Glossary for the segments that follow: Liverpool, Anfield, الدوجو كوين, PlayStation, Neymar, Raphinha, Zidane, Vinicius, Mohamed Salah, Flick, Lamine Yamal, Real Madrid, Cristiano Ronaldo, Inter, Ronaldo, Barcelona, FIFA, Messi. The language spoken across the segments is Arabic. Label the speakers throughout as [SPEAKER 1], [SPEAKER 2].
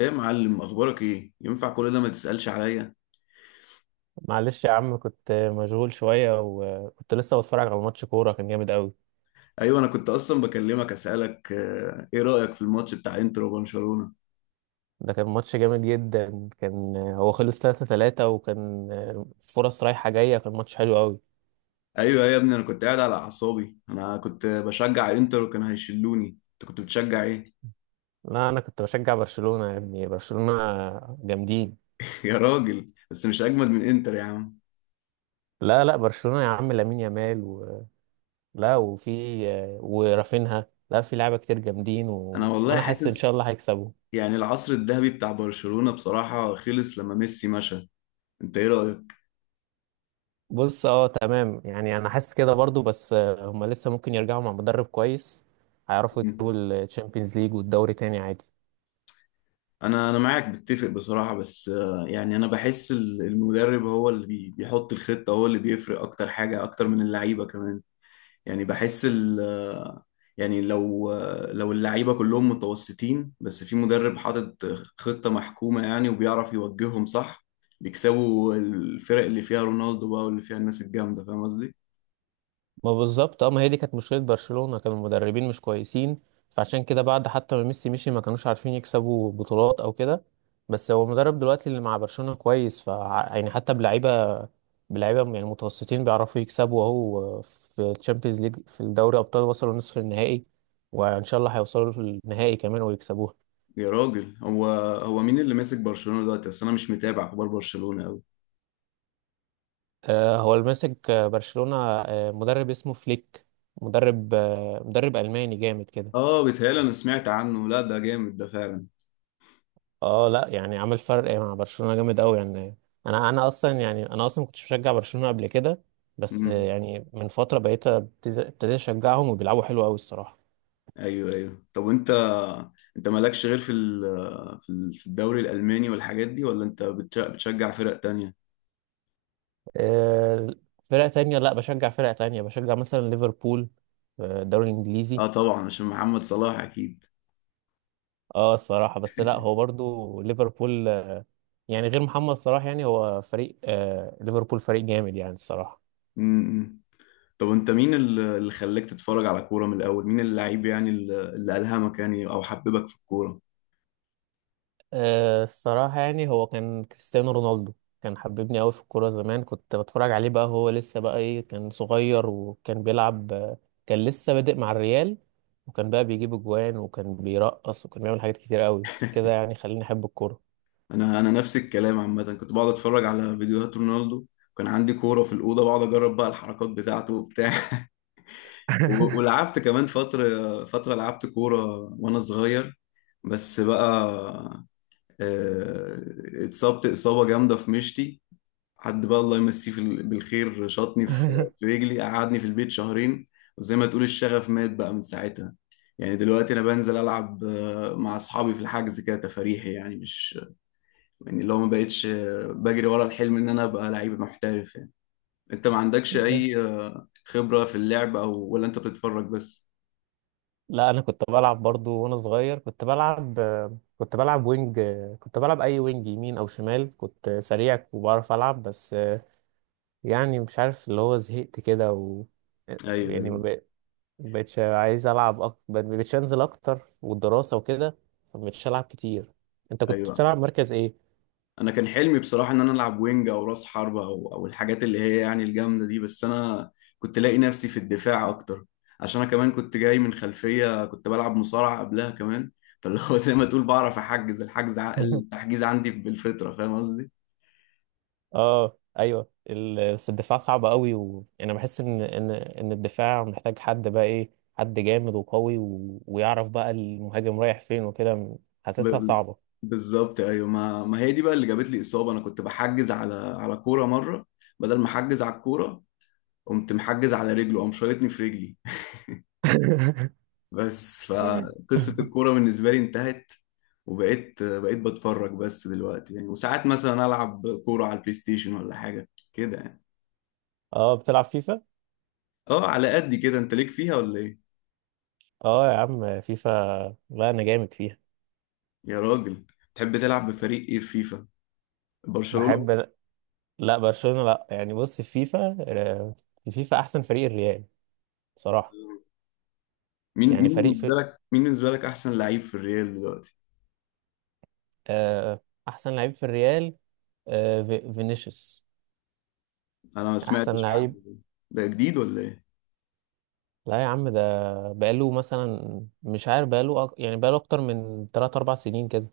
[SPEAKER 1] ايه يا معلم، اخبارك ايه؟ ينفع كل ده؟ ما تسألش عليا؟
[SPEAKER 2] معلش يا عم، كنت مشغول شوية وكنت لسه بتفرج على ماتش كورة، كان جامد قوي.
[SPEAKER 1] ايوه، انا كنت اصلا بكلمك اسالك، ايه رأيك في الماتش بتاع انتر وبرشلونة؟
[SPEAKER 2] ده كان ماتش جامد جدا. كان هو خلص 3-3 وكان فرص رايحة جاية، كان ماتش حلو قوي.
[SPEAKER 1] ايوه يا ابني، انا كنت قاعد على اعصابي، انا كنت بشجع انتر وكانوا هيشلوني. انت كنت بتشجع ايه؟
[SPEAKER 2] لا أنا كنت بشجع برشلونة يا ابني، برشلونة جامدين.
[SPEAKER 1] يا راجل، بس مش اجمد من انتر يا عم.
[SPEAKER 2] لا برشلونة يا عم، لامين يامال و... لا وفي ورافينها، لا في لعيبة كتير جامدين
[SPEAKER 1] انا
[SPEAKER 2] و...
[SPEAKER 1] والله
[SPEAKER 2] وأنا حاسس إن شاء
[SPEAKER 1] حاسس
[SPEAKER 2] الله هيكسبوا.
[SPEAKER 1] يعني العصر الذهبي بتاع برشلونة بصراحة خلص لما ميسي مشى. انت ايه رأيك؟
[SPEAKER 2] بص، اه تمام، يعني انا حاسس كده برضو، بس هما لسه ممكن يرجعوا مع مدرب كويس. هيعرفوا يكسبوا الشامبيونز ليج والدوري تاني عادي.
[SPEAKER 1] انا معاك بتفق بصراحه، بس يعني انا بحس المدرب هو اللي بيحط الخطه، هو اللي بيفرق اكتر حاجه، اكتر من اللعيبه كمان. يعني بحس ال آه، يعني لو اللعيبه كلهم متوسطين بس في مدرب حاطط خطه محكومه يعني، وبيعرف يوجههم صح، بيكسبوا الفرق اللي فيها رونالدو بقى واللي فيها الناس الجامده، فاهم قصدي؟
[SPEAKER 2] ما بالظبط اه، ما هي دي كانت مشكلة برشلونة، كانوا المدربين مش كويسين. فعشان كده بعد حتى ما ميسي مشي ما كانوش عارفين يكسبوا بطولات او كده. بس هو المدرب دلوقتي اللي مع برشلونة كويس، ف يعني حتى بلعيبة يعني متوسطين بيعرفوا يكسبوا. اهو في الشامبيونز ليج، في الدوري ابطال وصلوا نصف النهائي، وان شاء الله هيوصلوا للنهائي كمان ويكسبوها.
[SPEAKER 1] يا راجل، هو مين اللي ماسك برشلونه دلوقتي؟ اصل انا مش متابع اخبار برشلونه قوي.
[SPEAKER 2] هو اللي ماسك برشلونة مدرب اسمه فليك. مدرب مدرب ألماني جامد كده.
[SPEAKER 1] اه، بيتهيألي انا سمعت عنه. لا، ده جامد ده فعلا.
[SPEAKER 2] اه، لا يعني عمل فرق مع برشلونة جامد قوي يعني. انا اصلا يعني انا اصلا ما كنتش بشجع برشلونة قبل كده، بس
[SPEAKER 1] مم.
[SPEAKER 2] يعني من فترة بقيت ابتديت اشجعهم وبيلعبوا حلو قوي الصراحة.
[SPEAKER 1] ايوه ايوه، طب وانت، انت مالكش غير في في الدوري الالماني والحاجات دي، ولا انت بتشجع فرق تانية؟
[SPEAKER 2] آه، فرق تانية؟ لا بشجع فرق تانية، بشجع مثلا ليفربول في الدوري الانجليزي.
[SPEAKER 1] اه، طبعا عشان محمد صلاح اكيد.
[SPEAKER 2] اه الصراحة، بس لا هو برضو ليفربول يعني غير محمد صلاح يعني هو فريق آه، ليفربول فريق جامد يعني الصراحة.
[SPEAKER 1] امم طب انت، مين اللي خلاك تتفرج على كورة من الاول؟ مين اللعيب يعني، اللي الهمك يعني او حببك في الكورة؟
[SPEAKER 2] أه الصراحة يعني هو كان كريستيانو رونالدو. كان حببني أوي في الكورة زمان، كنت بتفرج عليه. بقى هو لسه بقى إيه، كان صغير وكان بيلعب كان لسه بادئ مع الريال، وكان بقى بيجيب أجوان وكان بيرقص وكان بيعمل حاجات كتير أوي، عشان كده يعني خليني أحب الكورة.
[SPEAKER 1] انا نفس الكلام عامة، كنت بقعد اتفرج على فيديوهات رونالدو. كان عندي كورة في الأوضة، بقعد أجرب بقى الحركات بتاعته وبتاع. ولعبت كمان فترة، فترة لعبت كورة وأنا صغير. بس بقى آه، اتصبت إصابة جامدة في مشتي. حد بقى الله يمسيه في بالخير شاطني في رجلي، قعدني في البيت شهرين. وزي ما تقول الشغف مات بقى من ساعتها. يعني دلوقتي أنا بنزل ألعب مع أصحابي في الحجز كده تفاريحي، يعني مش يعني اللي هو ما بقتش بجري ورا الحلم إن أنا أبقى لعيب محترف يعني. أنت ما عندكش أي
[SPEAKER 2] بس-
[SPEAKER 1] خبرة في اللعب، أو ولا أنت بتتفرج بس؟
[SPEAKER 2] لا أنا كنت بلعب برضو وأنا صغير. كنت بلعب كنت بلعب وينج، كنت بلعب أي وينج، يمين أو شمال، كنت سريع وبعرف ألعب. بس يعني مش عارف اللي هو زهقت كده و
[SPEAKER 1] أيوه
[SPEAKER 2] يعني ما
[SPEAKER 1] أيوه
[SPEAKER 2] بق- ما بقتش عايز العب اكتر، ما بقتش انزل اكتر، والدراسه وكده، فما بقتش العب كتير. انت كنت
[SPEAKER 1] أيوه،
[SPEAKER 2] بتلعب مركز ايه؟
[SPEAKER 1] انا كان حلمي بصراحه ان انا العب وينج او راس حربه، او الحاجات اللي هي يعني الجامده دي، بس انا كنت لاقي نفسي في الدفاع اكتر. عشان انا كمان كنت جاي من خلفيه، كنت بلعب مصارعه قبلها كمان. فاللي هو زي ما تقول، بعرف احجز الحجز، التحجيز عندي بالفطره، فاهم قصدي؟
[SPEAKER 2] اه ايوه بس الدفاع صعب قوي، وانا بحس ان ان الدفاع محتاج حد بقى ايه، حد جامد وقوي و... ويعرف بقى المهاجم رايح فين وكده.
[SPEAKER 1] ب-
[SPEAKER 2] حاسسها
[SPEAKER 1] ب-
[SPEAKER 2] صعبه.
[SPEAKER 1] بالظبط ايوه، ما هي دي بقى اللي جابت لي اصابه. انا كنت بحجز على كوره مره بدل ما احجز على الكوره، قمت محجز على رجله، قام شايطني في رجلي. بس فقصة الكورة بالنسبة لي انتهت، وبقيت بتفرج بس دلوقتي يعني. وساعات مثلا ألعب كورة على البلاي ستيشن ولا حاجة كده يعني.
[SPEAKER 2] اه بتلعب فيفا؟
[SPEAKER 1] اه، على قد كده. انت ليك فيها ولا ايه؟
[SPEAKER 2] اه يا عم فيفا، لا انا جامد فيها.
[SPEAKER 1] يا راجل، تحب تلعب بفريق ايه في فيفا؟ برشلونة؟
[SPEAKER 2] بحب، لا برشلونة لا، يعني بص في فيفا، في فيفا احسن فريق الريال بصراحة.
[SPEAKER 1] مين
[SPEAKER 2] يعني
[SPEAKER 1] مين
[SPEAKER 2] فريق
[SPEAKER 1] بالنسبة
[SPEAKER 2] في
[SPEAKER 1] لك مين بالنسبة لك أحسن لعيب في الريال دلوقتي؟
[SPEAKER 2] آه، احسن لعيب في الريال فينيسيوس،
[SPEAKER 1] أنا ما
[SPEAKER 2] احسن
[SPEAKER 1] سمعتش عنه
[SPEAKER 2] لعيب.
[SPEAKER 1] ده. ده جديد ولا ايه؟
[SPEAKER 2] لا يا عم ده بقاله، مثلا مش عارف بقاله يعني بقاله اكتر من 3 4 سنين كده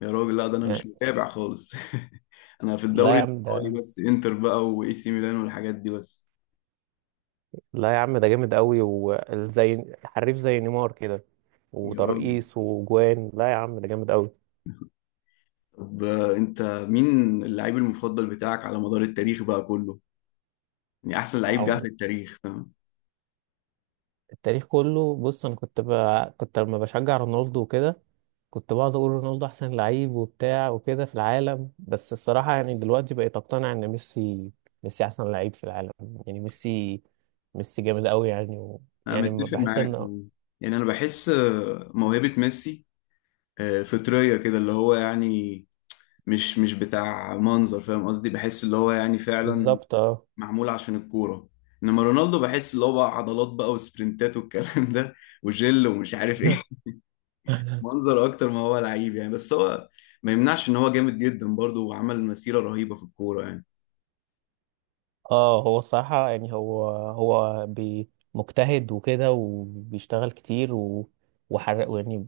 [SPEAKER 1] يا راجل، لا ده أنا مش
[SPEAKER 2] يعني.
[SPEAKER 1] متابع خالص. أنا في
[SPEAKER 2] لا
[SPEAKER 1] الدوري
[SPEAKER 2] يا عم
[SPEAKER 1] الإيطالي
[SPEAKER 2] ده
[SPEAKER 1] بس، إنتر بقى وإي سي ميلان والحاجات دي بس.
[SPEAKER 2] لا يا عم ده جامد قوي، وزي حريف زي نيمار كده،
[SPEAKER 1] يا راجل،
[SPEAKER 2] وترقيص وجوان، لا يا عم ده جامد قوي.
[SPEAKER 1] طب انت مين اللعيب المفضل بتاعك على مدار التاريخ بقى كله؟ يعني احسن لعيب جه في
[SPEAKER 2] عمل-
[SPEAKER 1] التاريخ، فاهم؟
[SPEAKER 2] التاريخ كله، بص انا كنت كنت لما بشجع رونالدو وكده كنت بقعد اقول رونالدو احسن لعيب وبتاع وكده في العالم. بس الصراحه يعني دلوقتي بقيت اقتنع ان ميسي، ميسي احسن لعيب في العالم. يعني ميسي، ميسي جامد قوي يعني،
[SPEAKER 1] انا
[SPEAKER 2] يعني ما
[SPEAKER 1] متفق
[SPEAKER 2] بحس
[SPEAKER 1] معاك،
[SPEAKER 2] ان.
[SPEAKER 1] فاهم؟ يعني انا بحس موهبة ميسي فطرية كده، اللي هو يعني مش بتاع منظر، فاهم قصدي؟ بحس اللي هو يعني فعلا
[SPEAKER 2] بالظبط اه.
[SPEAKER 1] معمول عشان الكورة. انما رونالدو بحس اللي هو بقى عضلات بقى وسبرنتات والكلام ده، وجل ومش عارف ايه. منظر اكتر ما هو لعيب يعني، بس هو ما يمنعش ان هو جامد جدا برضه، وعمل مسيرة رهيبة في الكورة يعني.
[SPEAKER 2] اه هو الصراحه يعني هو بي مجتهد وكده وبيشتغل كتير و... وحرق يعني،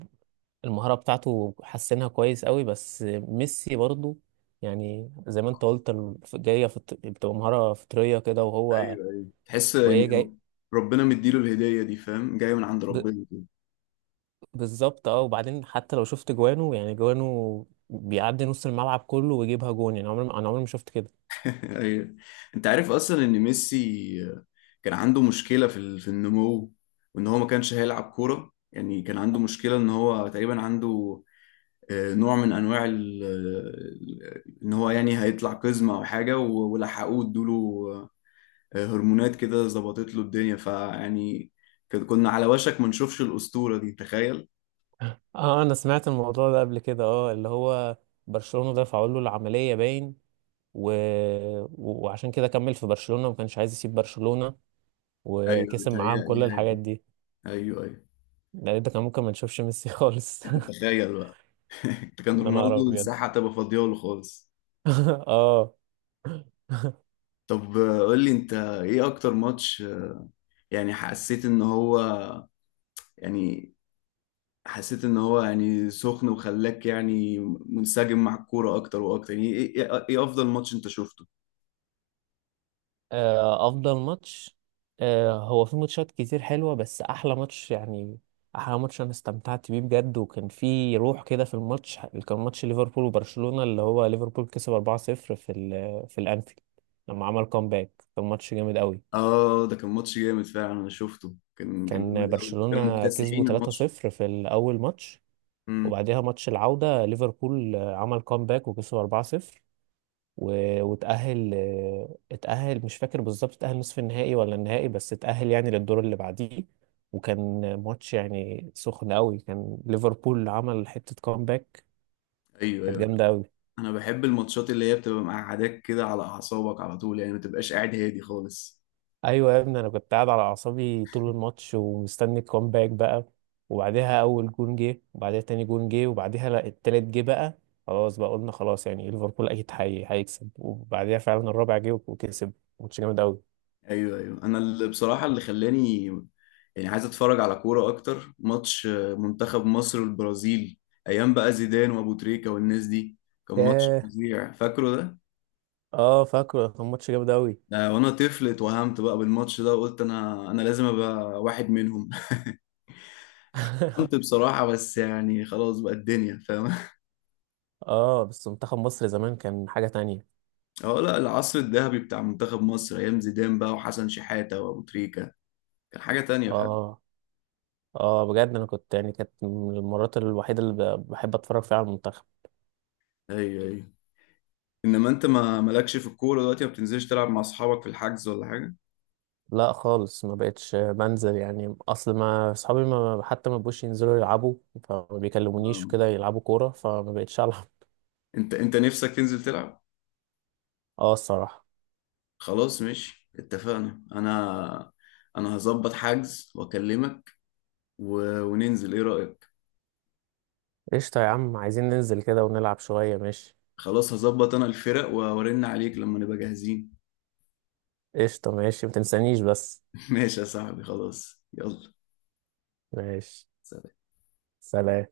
[SPEAKER 2] المهاره بتاعته حسنها كويس قوي. بس ميسي برضو يعني زي ما انت قلت بتبقى مهاره فطريه كده، وهو
[SPEAKER 1] ايوه ايوه، تحس
[SPEAKER 2] وهي
[SPEAKER 1] يعني
[SPEAKER 2] جاي.
[SPEAKER 1] ربنا مديله الهدية دي، فاهم؟ جاية من عند
[SPEAKER 2] ب...
[SPEAKER 1] ربنا كده.
[SPEAKER 2] بالظبط اه. وبعدين حتى لو شفت جوانه، يعني جوانه بيعدي نص الملعب كله ويجيبها جون، يعني عمري ما- انا عمري ما شفت كده.
[SPEAKER 1] ايوه، انت عارف اصلا ان ميسي كان عنده مشكلة في في النمو، وان هو ما كانش هيلعب كورة يعني. كان عنده مشكلة ان هو تقريبا عنده نوع من انواع ان هو يعني هيطلع قزمة او حاجة، ولحقوه ادوله هرمونات كده ظبطت له الدنيا فيعني، كنا على وشك ما نشوفش الأسطورة دي، تخيل.
[SPEAKER 2] اه انا سمعت الموضوع ده قبل كده، اه اللي هو برشلونة دفعوا له العملية باين، و... و- وعشان كده كمل في برشلونة وما كانش عايز يسيب برشلونة،
[SPEAKER 1] ايوه
[SPEAKER 2] وكسب معاهم
[SPEAKER 1] بتهيألي
[SPEAKER 2] كل
[SPEAKER 1] حاجة
[SPEAKER 2] الحاجات
[SPEAKER 1] كده.
[SPEAKER 2] دي.
[SPEAKER 1] ايوه ايوه،
[SPEAKER 2] ده كان ممكن ما نشوفش ميسي خالص.
[SPEAKER 1] تخيل بقى. ده كان
[SPEAKER 2] يا نهار
[SPEAKER 1] رونالدو
[SPEAKER 2] ابيض.
[SPEAKER 1] الساحة هتبقى فاضية له خالص.
[SPEAKER 2] اه.
[SPEAKER 1] طب قول لي، انت ايه اكتر ماتش يعني يعني حسيت ان هو يعني سخن وخلاك يعني منسجم مع الكورة اكتر واكتر؟ يعني ايه، ايه إيه افضل ماتش انت شفته؟
[SPEAKER 2] افضل ماتش؟ هو في ماتشات كتير حلوه، بس احلى ماتش يعني، احلى ماتش انا استمتعت بيه بجد وكان في روح كده في الماتش، كان ماتش ليفربول وبرشلونه، اللي هو ليفربول كسب 4-0 في في الانفيلد لما عمل كومباك. كان ماتش جامد قوي.
[SPEAKER 1] اه، ده كان ماتش جامد فعلا، انا شفته كان
[SPEAKER 2] كان
[SPEAKER 1] جامد قوي، كانوا
[SPEAKER 2] برشلونه كسبوا
[SPEAKER 1] مكتسحين الماتش.
[SPEAKER 2] 3-0 في الاول ماتش،
[SPEAKER 1] امم،
[SPEAKER 2] وبعدها ماتش العوده ليفربول عمل كومباك وكسبوا 4-0، وتأهل اتأهل، مش فاكر بالظبط اتأهل نصف النهائي ولا النهائي، بس اتأهل يعني للدور اللي بعديه. وكان ماتش يعني سخن قوي، كان ليفربول عمل حتة كومباك
[SPEAKER 1] ايوه
[SPEAKER 2] كانت
[SPEAKER 1] ايوه،
[SPEAKER 2] جامدة قوي.
[SPEAKER 1] انا بحب الماتشات اللي هي بتبقى مقعداك كده على اعصابك على طول، يعني ما تبقاش قاعد هادي خالص.
[SPEAKER 2] ايوه يا ابني، انا كنت قاعد على اعصابي طول الماتش ومستني الكومباك بقى. وبعدها اول جون جه، وبعدها تاني جون جه، وبعدها لا التالت جه بقى، خلاص بقى قلنا خلاص يعني ليفربول اكيد هيكسب، وبعدها فعلا الرابع جه وكسب. ماتش جامد قوي.
[SPEAKER 1] ايوه ايوه، انا اللي بصراحه اللي خلاني يعني عايز اتفرج على كوره اكتر، ماتش منتخب مصر والبرازيل، ايام بقى زيدان وابو تريكه والناس دي. كان ماتش
[SPEAKER 2] ياه.
[SPEAKER 1] فظيع، فاكره ده؟
[SPEAKER 2] اه فاكره، كان ماتش جامد قوي.
[SPEAKER 1] وانا طفل اتوهمت بقى بالماتش ده، وقلت انا لازم ابقى واحد منهم. اتوهمت بصراحه، بس يعني خلاص بقى الدنيا، فاهم؟
[SPEAKER 2] اه بس منتخب مصر زمان كان حاجة تانية.
[SPEAKER 1] اه لا، العصر الذهبي بتاع منتخب مصر ايام زيدان بقى، وحسن شحاته، وابو تريكه، كان حاجه تانية، فاهم؟
[SPEAKER 2] اه. اه بجد انا كنت يعني كانت من المرات الوحيدة اللي بحب اتفرج فيها على المنتخب.
[SPEAKER 1] ايوه ايوه، انما انت ما مالكش في الكوره دلوقتي؟ ما بتنزلش تلعب مع اصحابك في الحجز ولا حاجه؟
[SPEAKER 2] لا خالص ما بقتش بنزل، يعني اصل ما اصحابي ما حتى ما بقوش ينزلوا يلعبوا، فما بيكلمونيش
[SPEAKER 1] آه.
[SPEAKER 2] وكده يلعبوا كورة، فما بقتش العب.
[SPEAKER 1] انت نفسك تنزل تلعب؟
[SPEAKER 2] اه الصراحة.
[SPEAKER 1] خلاص، ماشي، اتفقنا. انا هظبط حجز واكلمك وننزل، ايه رأيك؟
[SPEAKER 2] قشطة يا عم، عايزين ننزل كده ونلعب شوية ماشي.
[SPEAKER 1] خلاص، هظبط انا الفرق وارن عليك لما نبقى جاهزين.
[SPEAKER 2] قشطة ماشي، ما تنسانيش بس.
[SPEAKER 1] ماشي يا صاحبي، خلاص، يلا.
[SPEAKER 2] ماشي.
[SPEAKER 1] سلام.
[SPEAKER 2] سلام.